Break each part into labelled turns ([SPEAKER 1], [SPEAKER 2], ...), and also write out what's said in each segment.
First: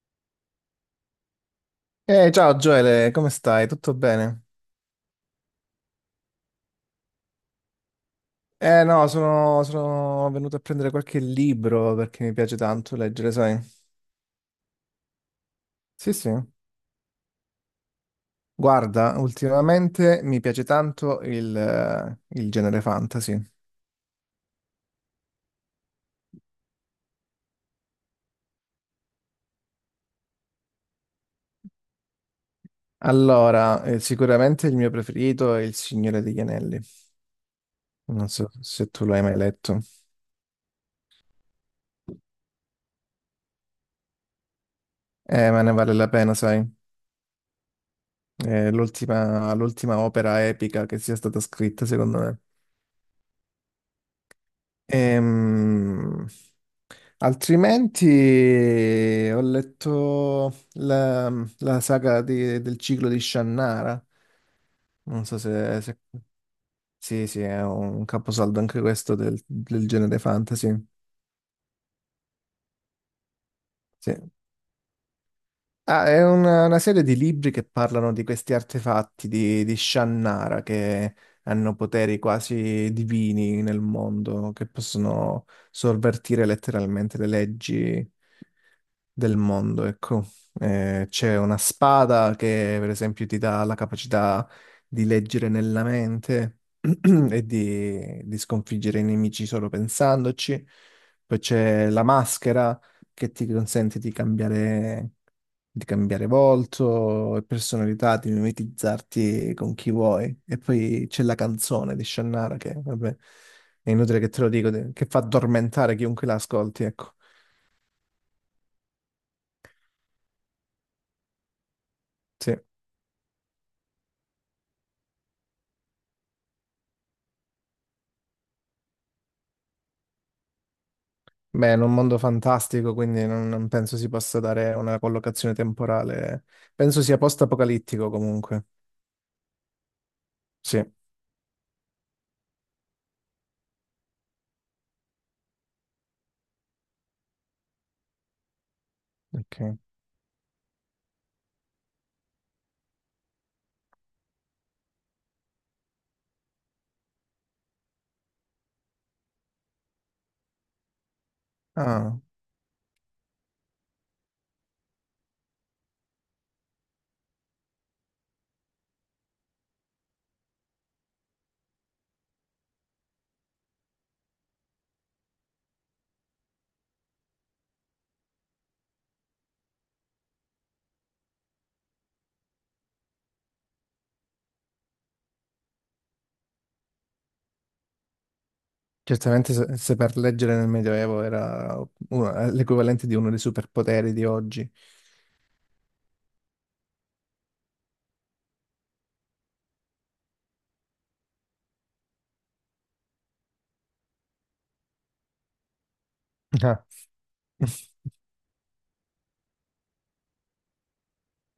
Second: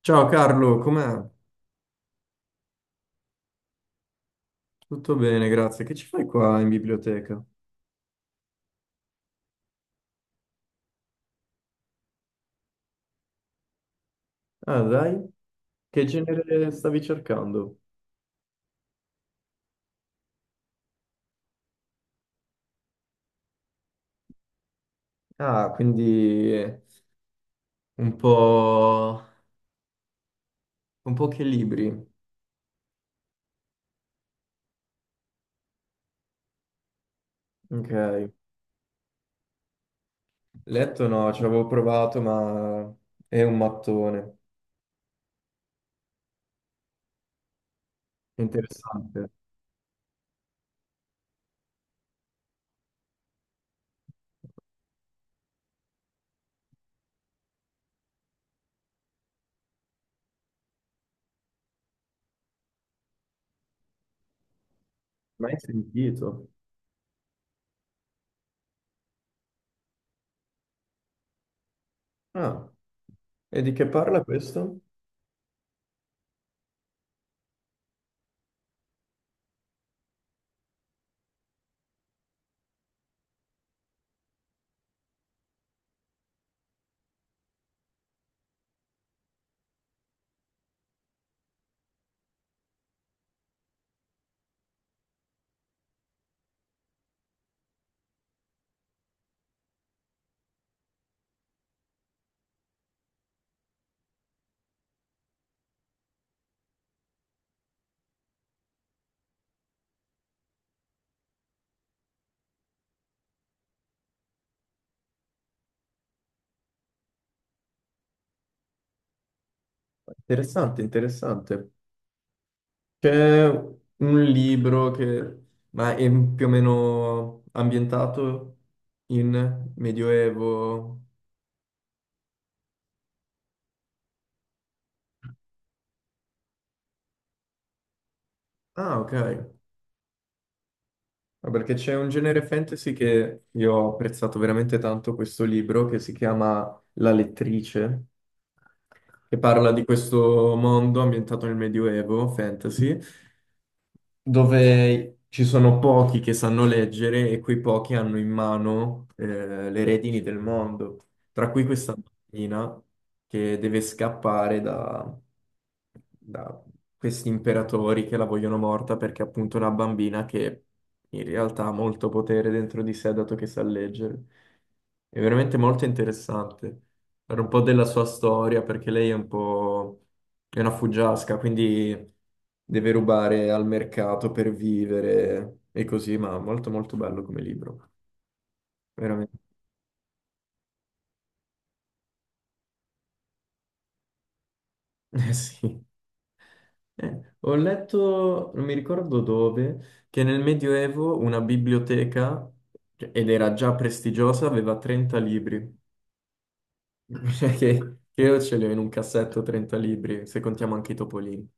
[SPEAKER 1] Ciao Carlo, com'è?
[SPEAKER 2] Ciao Gioele, come stai? Tutto bene?
[SPEAKER 1] Tutto bene, grazie. Che ci fai qua in biblioteca?
[SPEAKER 2] Eh no, sono venuto a prendere qualche libro perché mi piace tanto leggere, sai?
[SPEAKER 1] Ah, dai, che
[SPEAKER 2] Sì, sì.
[SPEAKER 1] genere stavi cercando?
[SPEAKER 2] Guarda, ultimamente mi piace tanto il genere fantasy.
[SPEAKER 1] Ah, quindi un un po' che libri.
[SPEAKER 2] Allora, sicuramente il mio preferito è Il Signore degli Anelli.
[SPEAKER 1] Ok.
[SPEAKER 2] Non so se tu l'hai mai letto.
[SPEAKER 1] Letto no, ci avevo provato, ma è un mattone.
[SPEAKER 2] Ma ne vale la pena, sai? È
[SPEAKER 1] Interessante.
[SPEAKER 2] l'ultima opera epica che sia stata scritta, secondo me. Ehm, Altrimenti ho la del ciclo di Shannara. Non so
[SPEAKER 1] Mai
[SPEAKER 2] se, se-
[SPEAKER 1] sentito.
[SPEAKER 2] Sì, sì, è un caposaldo anche questo del genere fantasy.
[SPEAKER 1] Ah, e di che
[SPEAKER 2] Sì.
[SPEAKER 1] parla questo?
[SPEAKER 2] Ah, è una serie di libri che parlano di questi artefatti di Shannara che hanno poteri quasi divini nel mondo, che possono sovvertire letteralmente le leggi del mondo, ecco. C'è una spada che, per esempio, ti dà la capacità di leggere nella mente e di sconfiggere i nemici solo pensandoci. Poi c'è la maschera che ti consente di cambiare volto e personalità, di mimetizzarti con chi vuoi. E poi c'è la canzone di Shannara che, vabbè, è inutile che te lo che fa addormentare chiunque la ascolti, ecco.
[SPEAKER 1] Interessante, interessante.
[SPEAKER 2] Sì.
[SPEAKER 1] C'è un libro che ma è più o meno ambientato in Medioevo.
[SPEAKER 2] Beh, è un mondo fantastico, quindi non penso si possa dare una collocazione temporale. Penso sia post-apocalittico comunque.
[SPEAKER 1] Ah, ok.
[SPEAKER 2] Sì,
[SPEAKER 1] Ah, perché c'è un genere fantasy che io ho apprezzato veramente tanto questo libro che si chiama La lettrice, che parla
[SPEAKER 2] ok.
[SPEAKER 1] di questo mondo ambientato nel Medioevo fantasy. Dove ci sono pochi che sanno leggere e quei pochi hanno in mano le redini del mondo, tra cui questa
[SPEAKER 2] Ah,
[SPEAKER 1] bambina che deve scappare da questi imperatori che la vogliono morta perché è appunto una bambina che in realtà ha molto potere dentro di sé dato che sa leggere. È veramente molto interessante. Era un po' della sua storia perché lei è un po'... È una fuggiasca, quindi deve rubare al mercato per vivere e così, ma molto molto bello come libro, veramente.
[SPEAKER 2] certamente se per leggere nel Medioevo era l'equivalente di uno dei superpoteri di oggi.
[SPEAKER 1] Eh sì. Ho letto, non mi ricordo dove, che nel Medioevo una biblioteca, cioè, ed era già prestigiosa, aveva 30 libri. Cioè che io ce li ho in un cassetto 30 libri, se contiamo anche i topolini.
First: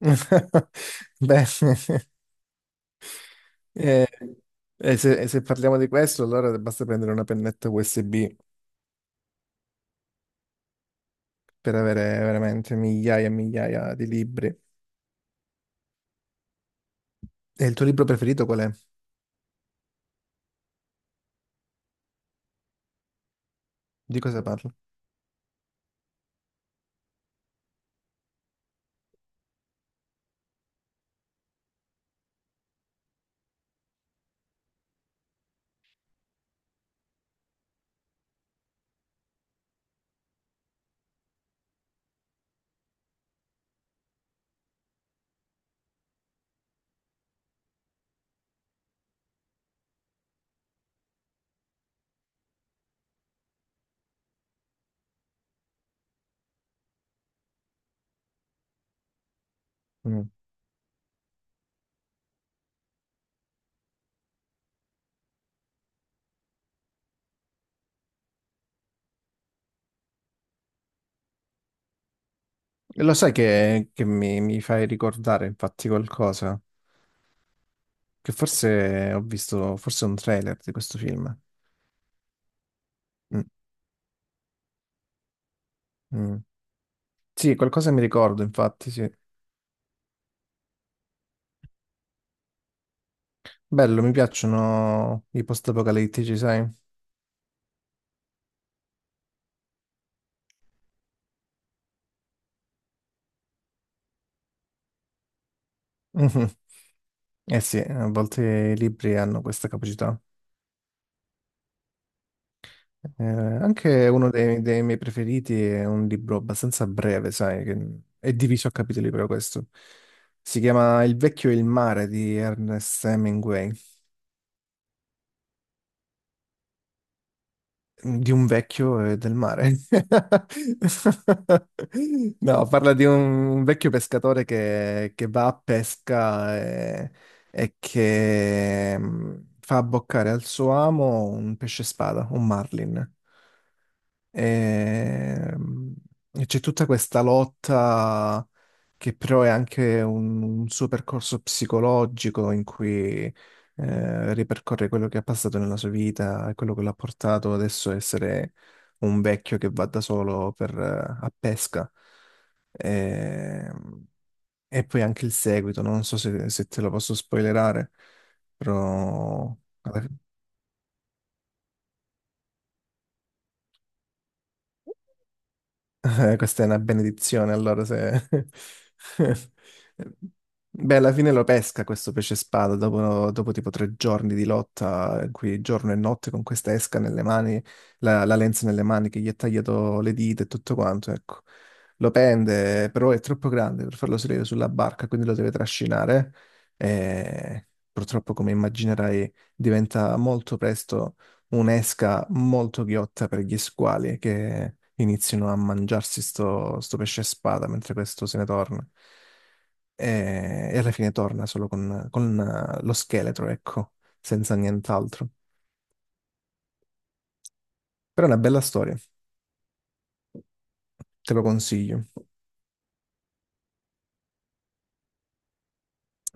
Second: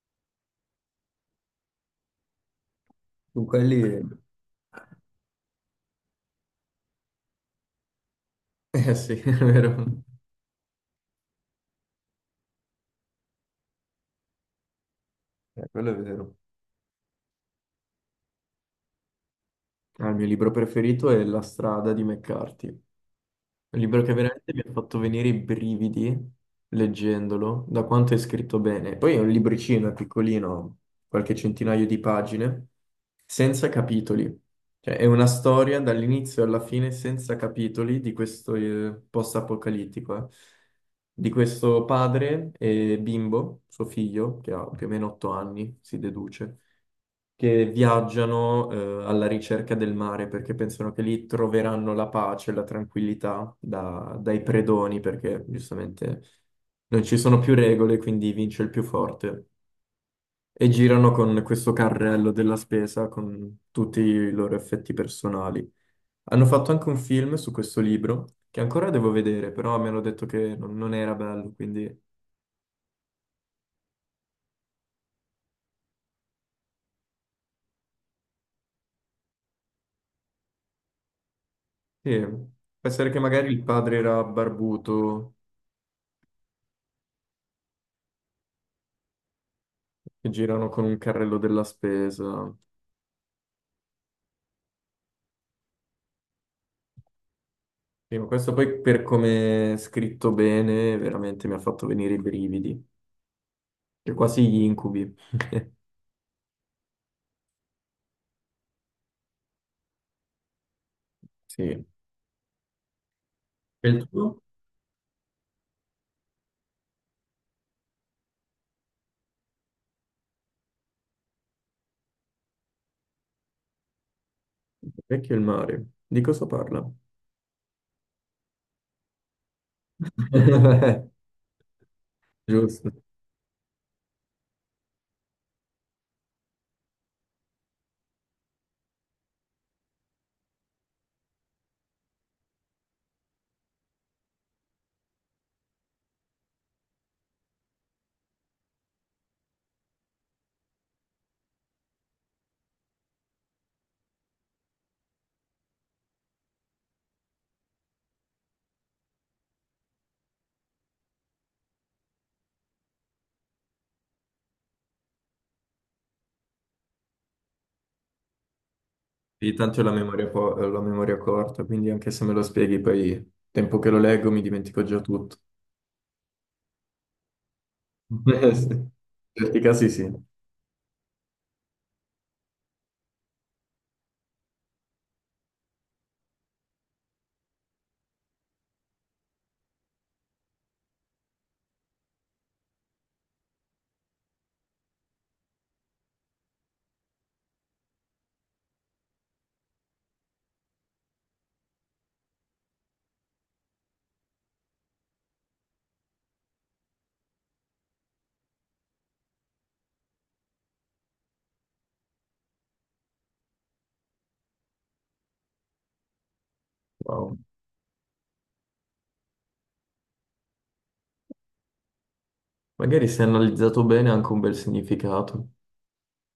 [SPEAKER 2] Beh,
[SPEAKER 1] Su quelli...
[SPEAKER 2] eh, e se parliamo di questo, allora basta prendere una pennetta USB
[SPEAKER 1] Eh sì, è vero.
[SPEAKER 2] per avere veramente migliaia e migliaia di libri.
[SPEAKER 1] Quello è vero.
[SPEAKER 2] E il tuo libro preferito qual è?
[SPEAKER 1] Ah, il mio libro preferito è La strada di McCarthy, un libro che
[SPEAKER 2] Di cosa
[SPEAKER 1] veramente mi ha
[SPEAKER 2] parla?
[SPEAKER 1] fatto venire i brividi leggendolo, da quanto è scritto bene. Poi è un libricino, è piccolino, qualche centinaio di pagine, senza capitoli. Cioè, è una storia dall'inizio alla fine senza capitoli di questo post-apocalittico, di questo padre e bimbo, suo figlio, che ha più o meno 8 anni, si deduce che viaggiano alla ricerca del mare perché pensano che lì troveranno la pace, la tranquillità dai predoni, perché giustamente non ci sono più regole, quindi vince il più forte.
[SPEAKER 2] Mm.
[SPEAKER 1] E girano con questo carrello della spesa con tutti i loro effetti personali. Hanno fatto anche un film su questo libro, che ancora devo vedere, però mi hanno detto che non era bello, quindi
[SPEAKER 2] Lo sai che mi fai ricordare infatti qualcosa? Che forse ho visto, forse un trailer di questo film.
[SPEAKER 1] sì, può essere che
[SPEAKER 2] Mm,
[SPEAKER 1] magari il padre era barbuto,
[SPEAKER 2] mm. Sì, qualcosa mi ricordo infatti, sì.
[SPEAKER 1] che girano con un carrello della spesa.
[SPEAKER 2] Bello, mi piacciono i post-apocalittici, sai?
[SPEAKER 1] Sì, ma questo poi per come è scritto bene, veramente mi ha fatto venire i brividi, e quasi gli incubi.
[SPEAKER 2] Eh sì, a volte i libri hanno questa capacità.
[SPEAKER 1] Sì. E il
[SPEAKER 2] Anche uno
[SPEAKER 1] tuo?
[SPEAKER 2] dei miei preferiti è un libro abbastanza breve, sai, che è diviso a capitoli proprio questo. Si chiama Il vecchio e il mare di Ernest Hemingway,
[SPEAKER 1] Vecchio il mare. Di cosa parla?
[SPEAKER 2] di un vecchio e del mare. No,
[SPEAKER 1] Giusto.
[SPEAKER 2] parla di un vecchio pescatore che va a e che fa abboccare al suo amo un pesce spada, un marlin. Ehm, E c'è tutta questa lotta che però è anche un suo percorso psicologico in cui ripercorre quello che ha passato nella sua vita e quello che l'ha portato adesso a essere un vecchio che va da solo a pesca. Ehm, E, poi anche il seguito, non so se te lo posso spoilerare,
[SPEAKER 1] Sì,
[SPEAKER 2] però...
[SPEAKER 1] tanto ho la memoria, ho la memoria corta, quindi anche se me lo spieghi poi, tempo che lo leggo, mi dimentico già tutto.
[SPEAKER 2] Questa è una benedizione, allora se...
[SPEAKER 1] Sì. In certi casi sì.
[SPEAKER 2] Beh, alla fine lo pesca questo pesce spada dopo tipo tre giorni di lotta, in cui giorno e notte con questa esca nelle mani, la lenza nelle mani che gli ha tagliato le dita e tutto quanto, ecco. Lo pende, però è troppo grande per farlo salire sulla barca, quindi lo deve trascinare e purtroppo, come immaginerai, diventa molto presto un'esca molto ghiotta per gli squali che iniziano a mangiarsi sto pesce spada mentre questo se ne torna. E alla fine torna solo con lo scheletro, ecco, senza nient'altro.
[SPEAKER 1] Wow.
[SPEAKER 2] Però è una bella storia, te lo consiglio.
[SPEAKER 1] Magari se analizzato bene ha anche un bel significato.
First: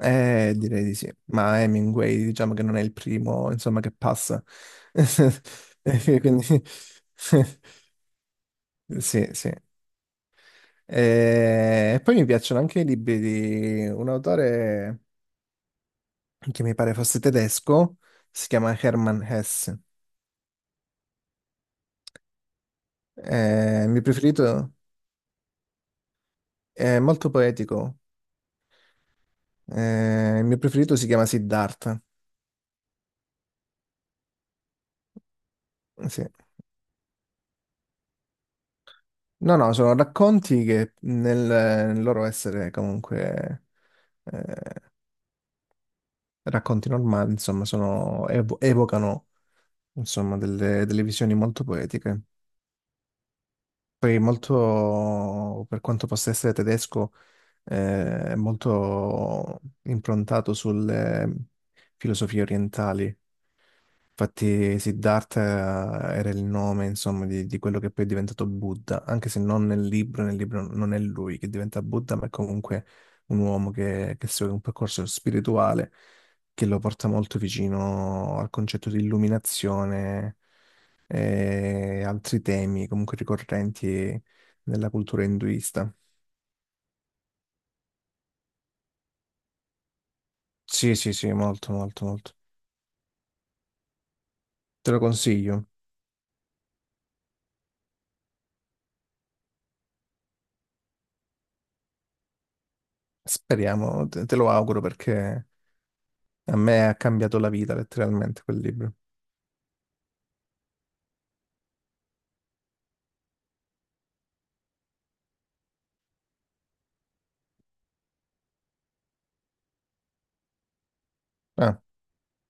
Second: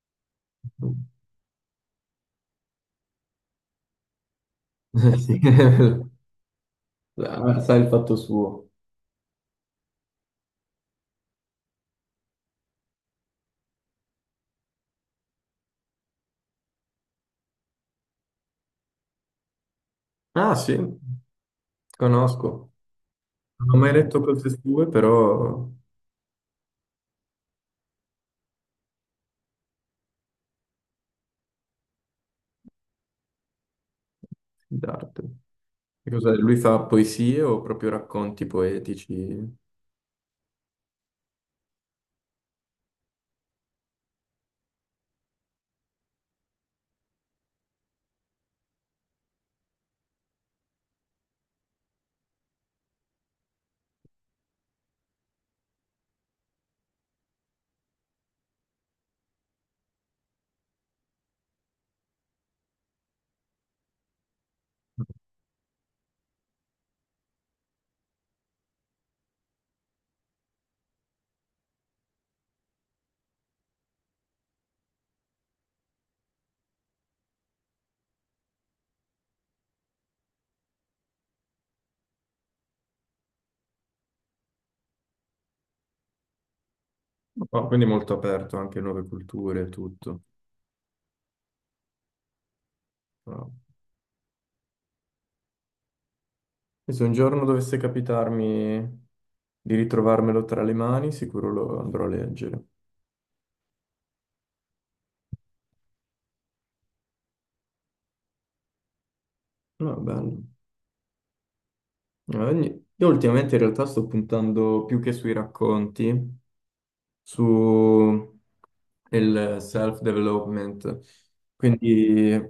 [SPEAKER 2] Direi di sì. Ma Hemingway, diciamo che non è il primo, insomma, che passa. Quindi...
[SPEAKER 1] Sì. Ah, sa il fatto suo.
[SPEAKER 2] Sì, sì. E poi mi piacciono anche i libri di un autore che mi pare fosse tedesco, si chiama Hermann Hesse.
[SPEAKER 1] Ah, sì. Conosco, non ho
[SPEAKER 2] Il
[SPEAKER 1] mai
[SPEAKER 2] mio
[SPEAKER 1] letto cose
[SPEAKER 2] preferito
[SPEAKER 1] sue, però
[SPEAKER 2] è molto poetico. Il mio preferito si chiama Siddhartha.
[SPEAKER 1] sì, d'arte. Che
[SPEAKER 2] Sì.
[SPEAKER 1] cos'è? Lui fa poesie o proprio racconti
[SPEAKER 2] No,
[SPEAKER 1] poetici?
[SPEAKER 2] no, sono racconti che nel loro essere comunque eh, racconti normali, insomma, evocano insomma, delle visioni molto poetiche. Poi molto, per quanto possa essere tedesco, è molto improntato sulle filosofie orientali. Infatti Siddhartha era il nome, insomma, di quello che poi è diventato Buddha, anche se non nel libro, nel libro non è lui che diventa Buddha, ma è comunque un uomo che segue un percorso spirituale che lo porta molto vicino al concetto di illuminazione e altri temi comunque ricorrenti nella cultura induista.
[SPEAKER 1] Oh, quindi molto aperto anche a nuove culture e tutto.
[SPEAKER 2] Sì, sì, sì, molto, molto, molto.
[SPEAKER 1] Wow.
[SPEAKER 2] Te lo consiglio.
[SPEAKER 1] E se un giorno dovesse capitarmi di ritrovarmelo tra le mani, sicuro lo andrò a leggere.
[SPEAKER 2] Speriamo, te lo auguro perché... A me ha cambiato la vita letteralmente quel libro.
[SPEAKER 1] No, bello. Io ultimamente in realtà sto puntando più che sui racconti, su e il self-development,
[SPEAKER 2] Ah,
[SPEAKER 1] quindi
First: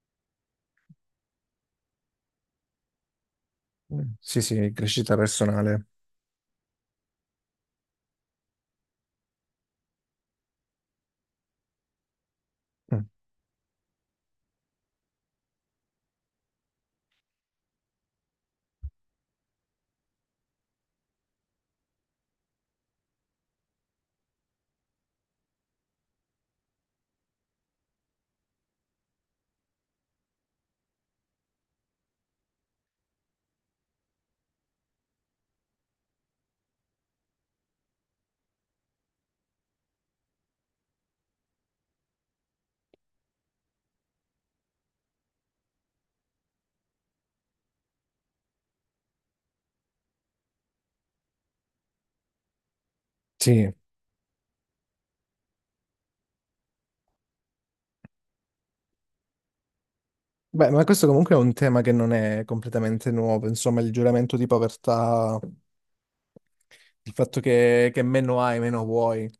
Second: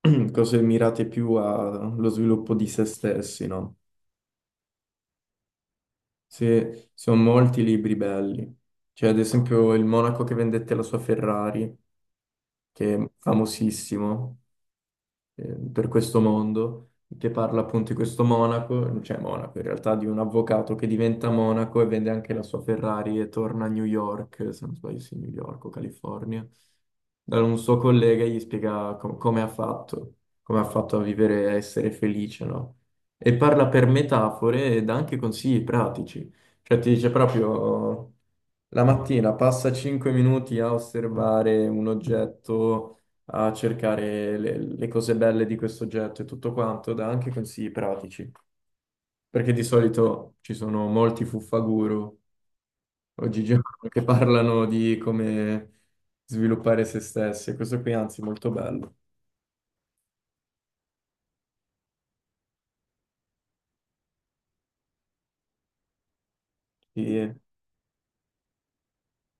[SPEAKER 1] cose mirate più allo sviluppo di se stessi, no?
[SPEAKER 2] sì, sì, crescita personale.
[SPEAKER 1] Se, sono molti libri belli, cioè ad esempio il monaco che vendette la sua Ferrari, che
[SPEAKER 2] Mm,
[SPEAKER 1] è famosissimo, eh, per questo mondo, che parla appunto di questo monaco, cioè monaco in realtà, di un avvocato che diventa monaco e vende anche la sua Ferrari e torna a New York, se non sbaglio, sì, New York o California, da un suo collega e gli spiega come ha fatto a vivere, a essere felice, no? E parla per metafore e dà anche consigli pratici, cioè ti dice proprio... La mattina passa 5 minuti a osservare un oggetto a cercare le cose belle di questo oggetto e tutto quanto, dà anche consigli pratici, perché di solito ci sono molti fuffaguru oggigiorno
[SPEAKER 2] Sì.
[SPEAKER 1] che parlano di come sviluppare se stessi, e questo qui anzi è molto bello.
[SPEAKER 2] Beh, ma questo comunque è un tema che non è completamente nuovo, insomma, il giuramento di povertà, il
[SPEAKER 1] Sì,
[SPEAKER 2] fatto che meno hai, meno vuoi.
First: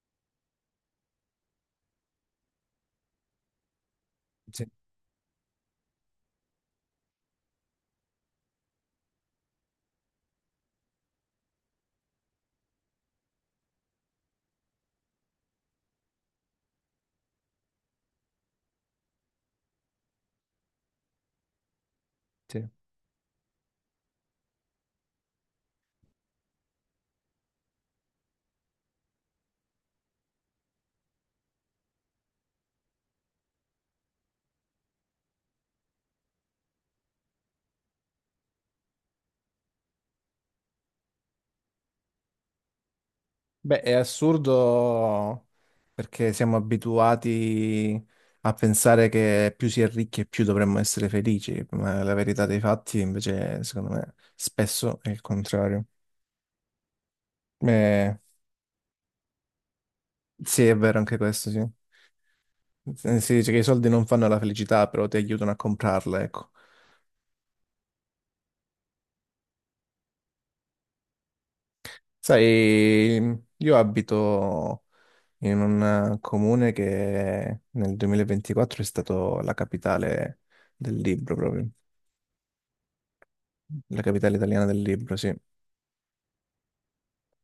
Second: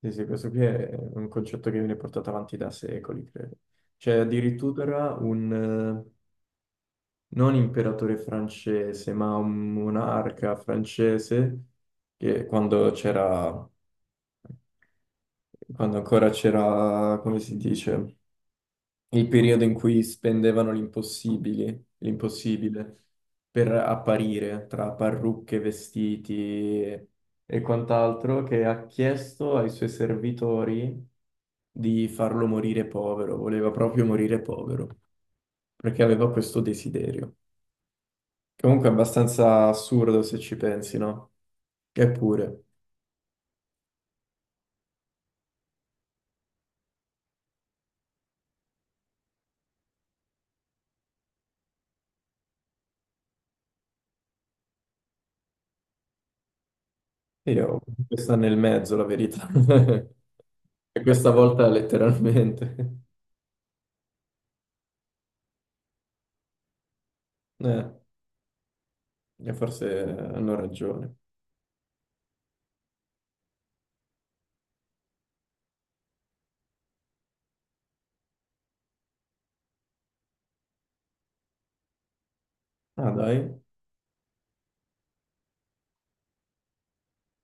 [SPEAKER 1] sì, sì, questo qui è un concetto che viene portato avanti da secoli, credo. C'è
[SPEAKER 2] Sì,
[SPEAKER 1] addirittura un, eh, non imperatore francese, ma un monarca francese che quando ancora c'era, come si dice, il periodo in cui spendevano l'impossibile,
[SPEAKER 2] sì.
[SPEAKER 1] l'impossibile per apparire tra parrucche, vestiti e quant'altro, che ha chiesto ai suoi servitori di farlo morire povero, voleva proprio morire povero, perché aveva questo desiderio. Comunque è abbastanza assurdo se ci pensi, no? Eppure,
[SPEAKER 2] Beh, è assurdo perché siamo abituati a pensare che più si è ricchi e più dovremmo essere felici, ma la verità dei fatti invece, secondo me, spesso è il contrario.
[SPEAKER 1] io,
[SPEAKER 2] Eh,
[SPEAKER 1] questa nel mezzo la verità.
[SPEAKER 2] Sì, è vero
[SPEAKER 1] E
[SPEAKER 2] anche
[SPEAKER 1] questa
[SPEAKER 2] questo, sì.
[SPEAKER 1] volta letteralmente.
[SPEAKER 2] Si dice che i soldi non fanno la felicità, però ti aiutano a comprarla, ecco.
[SPEAKER 1] Eh, e forse hanno ragione.
[SPEAKER 2] Sai, io abito in un comune che nel 2024 è stato la capitale del libro, proprio.
[SPEAKER 1] Ah, dai,
[SPEAKER 2] La capitale italiana del libro, sì.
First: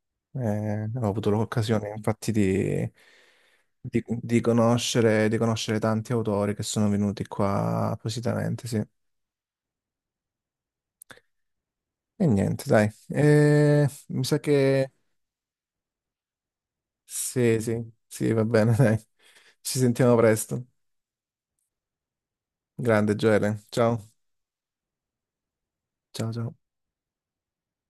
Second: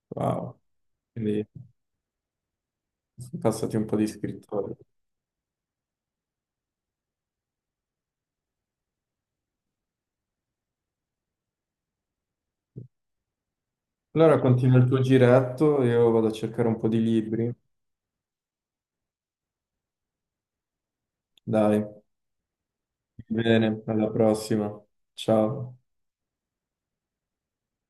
[SPEAKER 1] wow.
[SPEAKER 2] Ho avuto
[SPEAKER 1] Quindi
[SPEAKER 2] l'occasione, infatti,
[SPEAKER 1] sono passati un po' di scrittori.
[SPEAKER 2] di conoscere tanti autori che sono venuti qua appositamente, sì. E niente, dai. Mi
[SPEAKER 1] Allora
[SPEAKER 2] sa
[SPEAKER 1] continua il
[SPEAKER 2] che
[SPEAKER 1] tuo giretto, io vado a cercare un po' di libri.
[SPEAKER 2] sì, sì, sì, va bene, dai. Ci sentiamo presto.
[SPEAKER 1] Dai,
[SPEAKER 2] Grande Gioele.
[SPEAKER 1] bene, alla
[SPEAKER 2] Ciao.
[SPEAKER 1] prossima. Ciao.
[SPEAKER 2] Ciao, ciao.